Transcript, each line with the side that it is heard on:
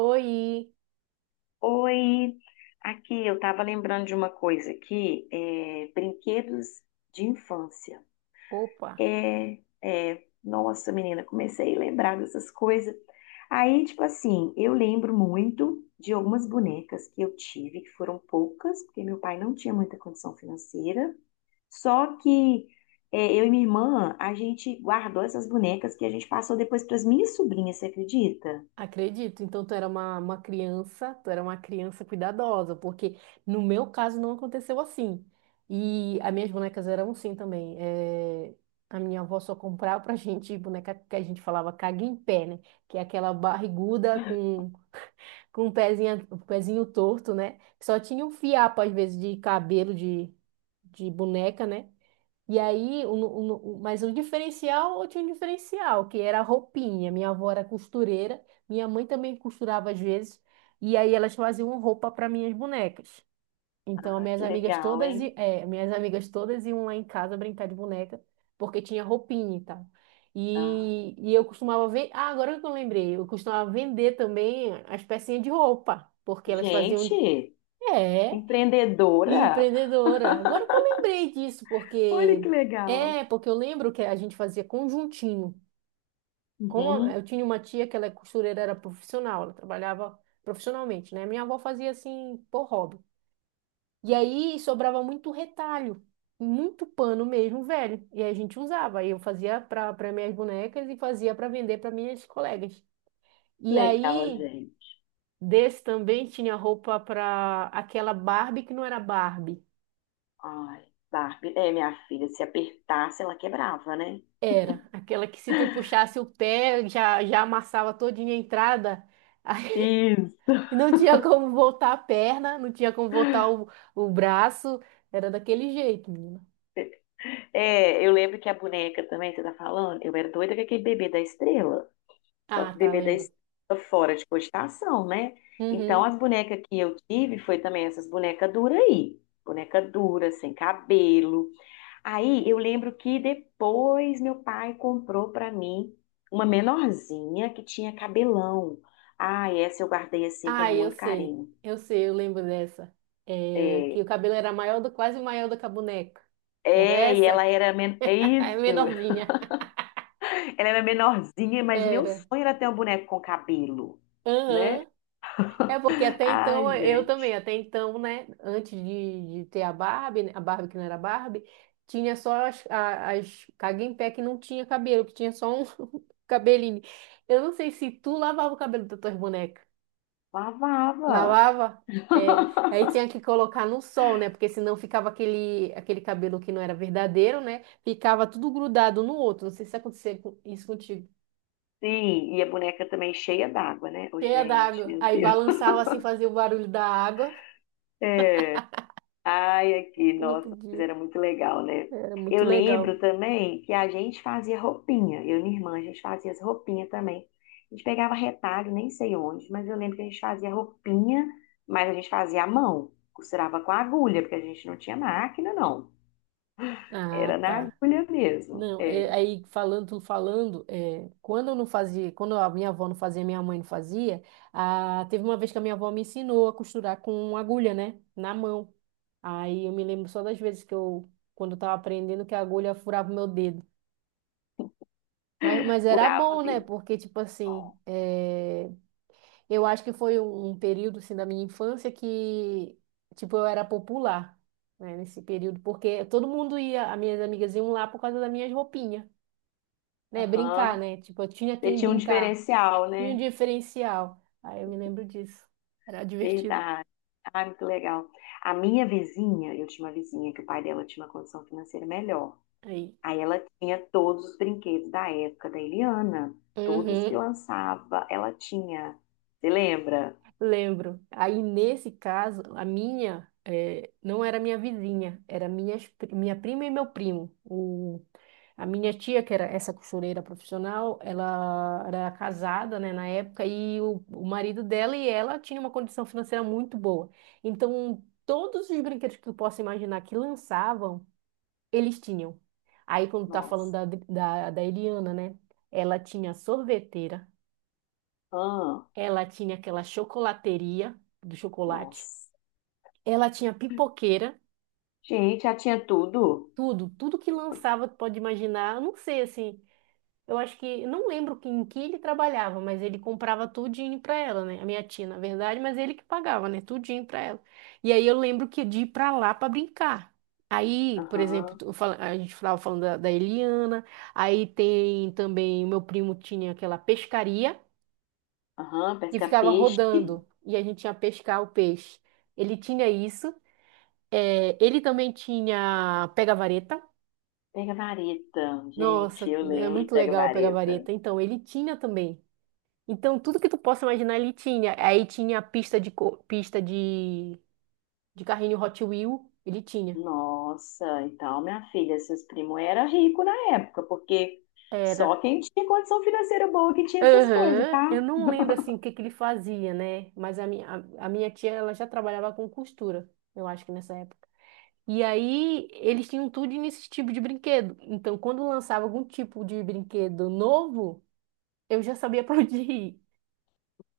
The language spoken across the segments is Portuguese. right: Oi!
left: Oi, aqui eu estava lembrando de uma coisa aqui, brinquedos de infância.
right: Opa!
left: É, nossa, menina, comecei a lembrar dessas coisas. Aí, tipo assim, eu lembro muito de algumas bonecas que eu tive, que foram poucas, porque meu pai não tinha muita condição financeira. Só que eu e minha irmã, a gente guardou essas bonecas que a gente passou depois para as minhas sobrinhas, você acredita?
right: Acredito. Então, tu era uma criança, tu era uma criança cuidadosa, porque no meu caso não aconteceu assim. E as minhas bonecas eram assim também. A minha avó só comprava pra gente boneca que a gente falava caga em pé, né? Que é aquela barriguda com um pezinho torto, né? Só tinha um fiapo, às vezes, de cabelo de boneca, né? E aí, o- mas o diferencial, eu tinha um diferencial, que era a roupinha. Minha avó era costureira, minha mãe também costurava às vezes, e aí elas faziam roupa para minhas bonecas. Então, as
left: Ah,
right: minhas
left: que
right: amigas
left: legal,
right: todas,
left: hein?
right: i- é, minhas amigas todas iam lá em casa brincar de boneca, porque tinha roupinha e tal.
left: Ah,
right: E eu costumava ver, ah, agora que eu lembrei, eu costumava vender também as pecinhas de roupa, porque elas faziam,
left: gente.
right: é. E
left: Empreendedora?
right: empreendedora. Agora que eu lembrei disso,
left: Olha
right: porque
left: que legal.
right: é, porque eu lembro que a gente fazia conjuntinho. Eu
left: Uhum.
right: tinha uma tia que ela é costureira, era profissional, ela trabalhava profissionalmente, né? Minha avó fazia assim por hobby. E aí sobrava muito retalho, muito pano mesmo, velho. E aí a gente usava. Aí eu fazia para minhas bonecas e fazia para vender para minhas colegas. E
left: Legal,
right: aí
left: gente.
right: desse também tinha roupa para aquela Barbie que não era Barbie.
left: Ai, Barbie. É, minha filha, se apertasse, ela quebrava, né?
right: Era, aquela que se tu puxasse o pé, já, já amassava todinha a entrada. Aí
left: Isso.
right: não tinha como voltar a perna, não tinha como voltar o braço. Era daquele jeito, menina.
left: É, eu lembro que a boneca também, você tá falando, eu era doida com aquele bebê da estrela. Só
right: Ah,
left: que
right: tá,
left: bebê da
right: lembro.
left: estrela fora de cogitação, né? Então,
right: Uhum.
left: as bonecas que eu tive foi também essas bonecas duras aí. Boneca dura, sem cabelo. Aí eu lembro que depois meu pai comprou pra mim uma menorzinha que tinha cabelão. Ah, essa eu guardei assim com
right: Ah, eu
left: muito
right: sei.
left: carinho.
right: Eu sei, eu lembro dessa. É,
left: É,
right: que o cabelo era maior do, quase maior do que a boneca. Era
left: e
right: essa?
left: ela era é
right: É
left: isso.
right: menorzinha.
left: Ela era menorzinha, mas meu
right: Era.
left: sonho era ter um boneco com cabelo, né?
right: Aham. É porque até então,
left: Ai,
right: eu também,
left: gente,
right: até então, né, antes de ter a Barbie, né, a Barbie que não era Barbie, tinha só as, as Cague em pé que não tinha cabelo, que tinha só um cabelinho. Eu não sei se tu lavava o cabelo das tuas bonecas.
left: lavava.
right: Lavava? É. Aí tinha que colocar no sol, né, porque senão ficava aquele, aquele cabelo que não era verdadeiro, né, ficava tudo grudado no outro. Não sei se acontecia isso contigo.
left: Sim, e a boneca também cheia d'água, né? Ô,
right: Cheia
left: gente,
right: d'água.
left: meu
right: Aí
left: Deus.
right: balançava assim, fazia o barulho da água,
left: Ai, aqui,
right: que não
left: nossa, mas
right: podia.
left: era muito legal, né?
right: Era muito
left: Eu
right: legal.
left: lembro também que a gente fazia roupinha, eu e minha irmã, a gente fazia as roupinhas também. A gente pegava retalho, nem sei onde, mas eu lembro que a gente fazia roupinha, mas a gente fazia à mão, costurava com agulha, porque a gente não tinha máquina, não.
right: Ah,
left: Era na
right: tá.
left: agulha mesmo,
right: Não,
left: é,
right: aí falando, falando, é, quando eu não fazia, quando a minha avó não fazia, minha mãe não fazia, ah, teve uma vez que a minha avó me ensinou a costurar com agulha, né, na mão. Aí eu me lembro só das vezes que eu, quando eu tava aprendendo, que a agulha furava o meu dedo. Mas era
left: furava
right: bom,
left: o
right: né,
left: dedo.
right: porque, tipo
left: Ó,
right: assim, é, eu acho que foi um período, assim, da minha infância que, tipo, eu era popular, né, nesse período, porque todo mundo ia, as minhas amigas iam lá por causa das minhas roupinhas. Né? Brincar,
left: aham.
right: né? Tipo, eu tinha
left: Você
right: quem
left: tinha um
right: brincar.
left: diferencial,
right: Tinha um
left: né?
right: diferencial. Aí eu me lembro disso. Era divertido.
left: Verdade. Ah, muito legal. A minha vizinha, eu tinha uma vizinha que o pai dela tinha uma condição financeira melhor.
right: Aí.
left: Aí ela tinha todos os brinquedos da época da Eliana, todos que
right: Uhum,
left: lançava, ela tinha. Você lembra?
right: lembro. Aí, nesse caso, a minha não era minha vizinha, era minha prima e meu primo. O, a minha tia, que era essa costureira profissional, ela era casada, né, na época, e o marido dela e ela tinha uma condição financeira muito boa. Então, todos os brinquedos que tu possa imaginar que lançavam, eles tinham. Aí, quando tá falando
left: Nossa.
right: da Eliana, né? Ela tinha sorveteira,
left: Ah,
right: ela tinha aquela chocolateria do chocolate,
left: nossa.
right: ela tinha pipoqueira,
left: Gente, já tinha tudo.
right: tudo, tudo que lançava, tu pode imaginar, eu não sei, assim, eu acho que, eu não lembro em que ele trabalhava, mas ele comprava tudinho pra ela, né? A minha tia, na verdade, mas ele que pagava, né? Tudinho pra ela. E aí eu lembro que de ir pra lá pra brincar. Aí, por exemplo,
left: Aham,
right: a gente estava falando da Eliana, aí tem também, o meu primo tinha aquela pescaria
left: aham,
right: que ficava
left: pesca-peixe.
right: rodando e a gente ia pescar o peixe. Ele tinha isso, é, ele também tinha pega-vareta.
left: Pega vareta, gente,
right: Nossa,
left: eu
right: é
left: lembro de
right: muito
left: pega
right: legal pegar
left: vareta.
right: vareta. Então, ele tinha também. Então, tudo que tu possa imaginar ele tinha. Aí tinha a pista de, pista de carrinho Hot Wheel, ele tinha.
left: Nossa, então minha filha, seus primos eram ricos na época, porque só
right: Era.
left: quem tinha condição financeira boa que tinha essas coisas,
right: Aham.
left: tá?
right: Eu não lembro, assim, o que que ele fazia, né? Mas a minha, a minha tia, ela já trabalhava com costura, eu acho que nessa época. E aí, eles tinham tudo nesse tipo de brinquedo. Então, quando lançava algum tipo de brinquedo novo, eu já sabia pra onde ir.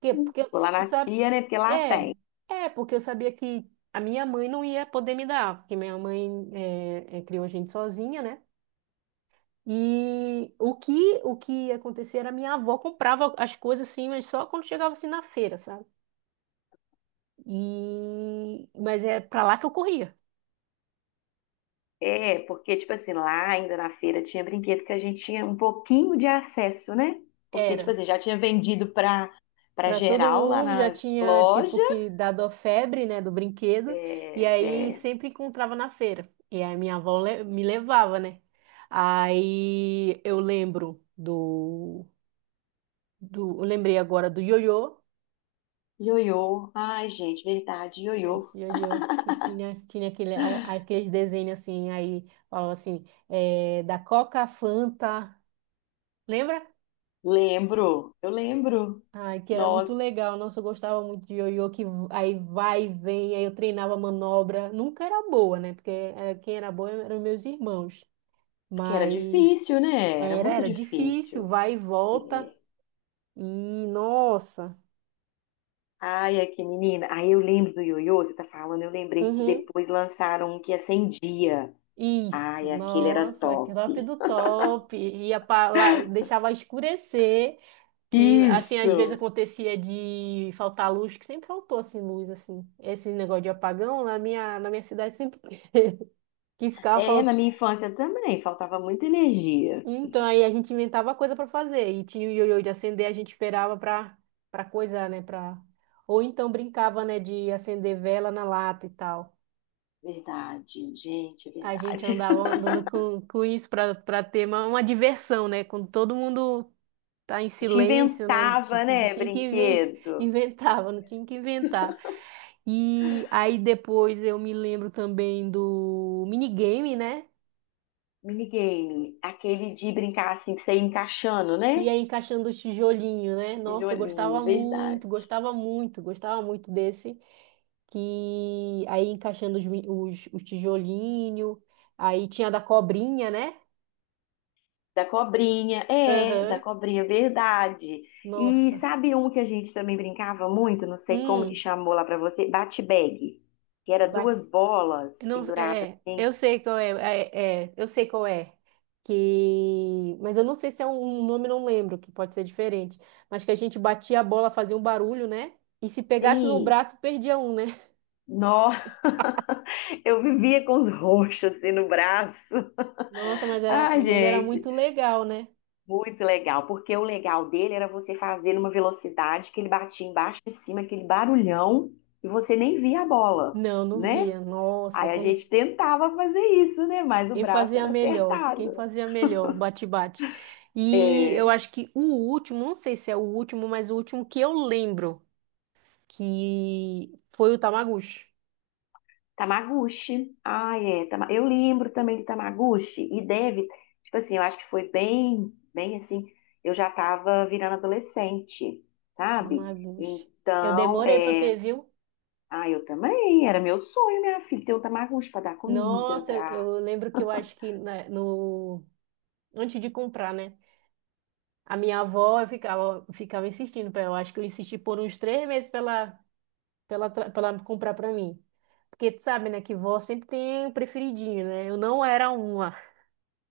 right: Porque
left: Vou lá
right: eu
left: na
right: sabe,
left: tia, né? Porque lá
right: é,
left: tem.
right: é porque eu sabia que a minha mãe não ia poder me dar, porque minha mãe é, é, criou a gente sozinha, né? E o que ia acontecer era minha avó comprava as coisas assim, mas só quando chegava assim na feira, sabe? E mas é pra lá que eu corria.
left: É, porque, tipo assim, lá ainda na feira tinha brinquedo que a gente tinha um pouquinho de acesso, né? Porque, tipo
right: Era.
left: assim, já tinha vendido pra, pra
right: Para todo
left: geral lá
right: mundo já
left: nas
right: tinha
left: lojas.
right: tipo que dado a febre, né, do brinquedo, e
left: É,
right: aí
left: é,
right: sempre encontrava na feira. E aí minha avó me levava, né? Aí eu lembro do, do, eu lembrei agora do ioiô.
left: ioiô. Ai, gente, verdade, ioiô.
right: Nossa, ioiô que tinha aquele aquele desenho assim, aí falava assim, é, da Coca Fanta, lembra?
left: Lembro, eu lembro.
right: Ai, que era muito
left: Nossa,
right: legal. Nossa, eu gostava muito de ioiô, que aí vai e vem, aí eu treinava manobra. Nunca era boa, né? Porque quem era boa eram meus irmãos.
left: porque era
right: Mas
left: difícil, né? Era
right: era,
left: muito
right: era difícil,
left: difícil.
right: vai e volta.
left: É.
right: E, nossa,
left: Ai, é que menina. Aí eu lembro do ioiô, você tá falando, eu lembrei que
right: uhum,
left: depois lançaram um que acendia.
right: isso,
left: Ai, aquele era
right: nossa, que
left: top.
right: top do top. Ia pra lá, deixava escurecer, que, assim, às vezes
left: Isso.
right: acontecia de faltar luz, que sempre faltou, assim, luz, assim. Esse negócio de apagão, na minha cidade sempre que
left: É,
right: ficava.
left: na minha infância também, faltava muita energia.
right: Então, aí a gente inventava coisa pra fazer. E tinha o ioiô de acender, a gente esperava pra, para coisar, né? Para... Ou então brincava, né, de acender vela na lata e tal.
left: Verdade, gente, é
right: A gente
left: verdade.
right: andava andando com isso pra, para ter uma diversão, né? Quando todo mundo tá em
left: A gente
right: silêncio, né?
left: inventava,
right: Não
left: né,
right: tinha que inventar,
left: brinquedo,
right: inventava, não tinha que inventar. E aí depois eu me lembro também do minigame, né?
left: minigame, aquele de brincar assim, que você ia encaixando, né?
right: Ia encaixando o tijolinho, né? Nossa, eu gostava
left: Tijolinho, verdade.
right: muito, gostava muito, gostava muito desse. Que aí encaixando os, os tijolinho. Aí tinha da cobrinha, né?
left: Da cobrinha, é, da
right: Aham.
left: cobrinha, verdade. E
right: Nossa.
left: sabe um que a gente também brincava muito, não sei como que
right: Hum,
left: chamou lá pra você, bate-bag, que era
right: ba-
left: duas bolas
right: não,
left: penduradas
right: é, eu
left: assim.
right: sei qual é, é, é, eu sei qual é. Que, mas eu não sei se é um, um nome, não lembro, que pode ser diferente. Mas que a gente batia a bola, fazia um barulho, né? E se pegasse no
left: Sim,
right: braço, perdia um, né?
left: nó, eu vivia com os roxos assim no braço.
right: Nossa,
left: Ai,
right: mas era
left: gente,
right: muito legal, né?
left: muito legal, porque o legal dele era você fazer numa velocidade que ele batia embaixo e em cima, aquele barulhão, e você nem via a bola,
right: Não, não
left: né?
right: via. Nossa,
left: Aí a
right: quando
left: gente tentava fazer isso, né? Mas o braço era acertado.
right: quem fazia melhor, bate-bate. E eu
left: É,
right: acho que o último, não sei se é o último, mas o último que eu lembro que foi o Tamagotchi.
left: Tamaguchi. Ah, é. Eu lembro também de Tamaguchi. E deve, tipo assim, eu acho que foi bem, bem assim. Eu já tava virando adolescente, sabe?
right: Tamagotchi. Eu
left: Então,
right: demorei para ter,
left: é.
right: viu?
left: Ah, eu também. Era meu sonho, minha filha, ter um Tamaguchi pra dar comida,
right: Nossa,
left: pra.
right: eu lembro que eu acho que no antes de comprar, né? A minha avó eu ficava insistindo para ela. Eu acho que eu insisti por uns 3 meses para ela pra ela comprar pra mim. Porque tu sabe, né, que vó sempre tem um preferidinho, né? Eu não era uma.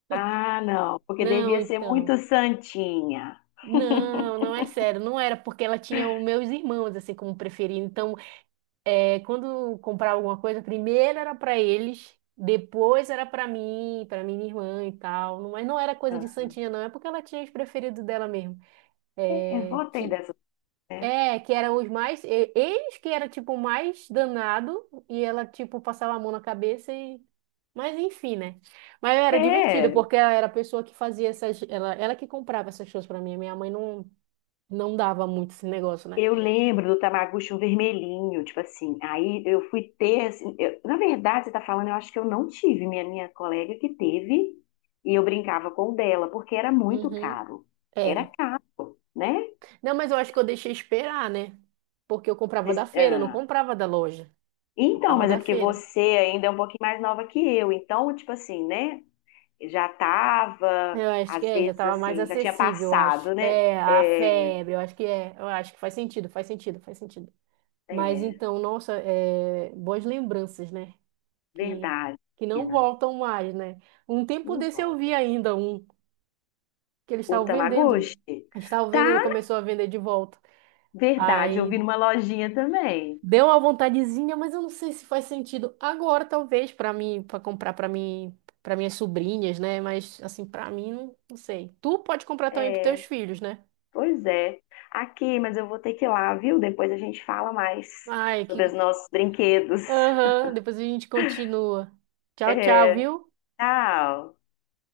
left: Ah, não. Porque
right: Não,
left: devia ser
right: então.
left: muito santinha.
right: Não, não é sério, não era porque ela tinha os meus irmãos assim como preferido. Então, é, quando comprava alguma coisa, primeiro era pra eles, depois era pra mim, pra minha irmã e tal. Mas não era coisa de santinha, não, é porque ela tinha os preferidos dela mesmo.
left: É,
right: É,
left: vou ter
right: que
left: dessas, né?
right: é, que eram os mais. Eles que era tipo o mais danado e ela tipo passava a mão na cabeça e. Mas enfim, né? Mas era divertido
left: É.
right: porque ela era a pessoa que fazia essas. Ela que comprava essas coisas pra mim. Minha mãe não, não dava muito esse negócio, né?
left: Eu lembro do Tamagotchi um vermelhinho, tipo assim. Aí eu fui ter, assim, na verdade, você tá falando, eu acho que eu não tive, minha colega que teve, e eu brincava com o dela, porque era muito
right: Uhum.
left: caro. Era
right: Era.
left: caro, né?
right: Não, mas eu acho que eu deixei esperar, né? Porque eu comprava da
left: Vocês-
right: feira, eu não
left: ah,
right: comprava da loja.
left: Então,
right: Comprava
left: mas é
right: da
left: porque
right: feira.
left: você ainda é um pouquinho mais nova que eu, então, tipo assim, né? Já tava,
right: Eu acho que
left: às
right: é, já
left: vezes,
right: tava mais
left: assim, já tinha
right: acessível, eu acho.
left: passado, né?
right: É, a
left: É,
right: febre, eu acho que é. Eu acho que faz sentido, faz sentido, faz sentido. Mas
left: é
right: então, nossa, é, boas lembranças, né? Que,
left: verdade,
right: que não
left: pena.
right: voltam mais, né? Um tempo
left: Não
right: desse eu vi
left: volta.
right: ainda um que eles
left: O
right: estavam vendendo.
left: Tamagotchi?
right: Eles estavam vendendo,
left: Tá,
right: começou a vender de volta.
left: verdade, eu
right: Aí
left: vi numa lojinha também.
right: deu uma vontadezinha, mas eu não sei se faz sentido agora, talvez, para mim, para comprar para mim, para minhas sobrinhas, né? Mas assim, para mim, não, não sei. Tu pode comprar também para teus
left: É,
right: filhos, né?
left: pois é. Aqui, mas eu vou ter que ir lá, viu? Depois a gente fala mais
right: Ai, que.
left: sobre os nossos brinquedos.
right: Aham, depois a gente continua. Tchau, tchau,
left: É,
right: viu?
left: tchau.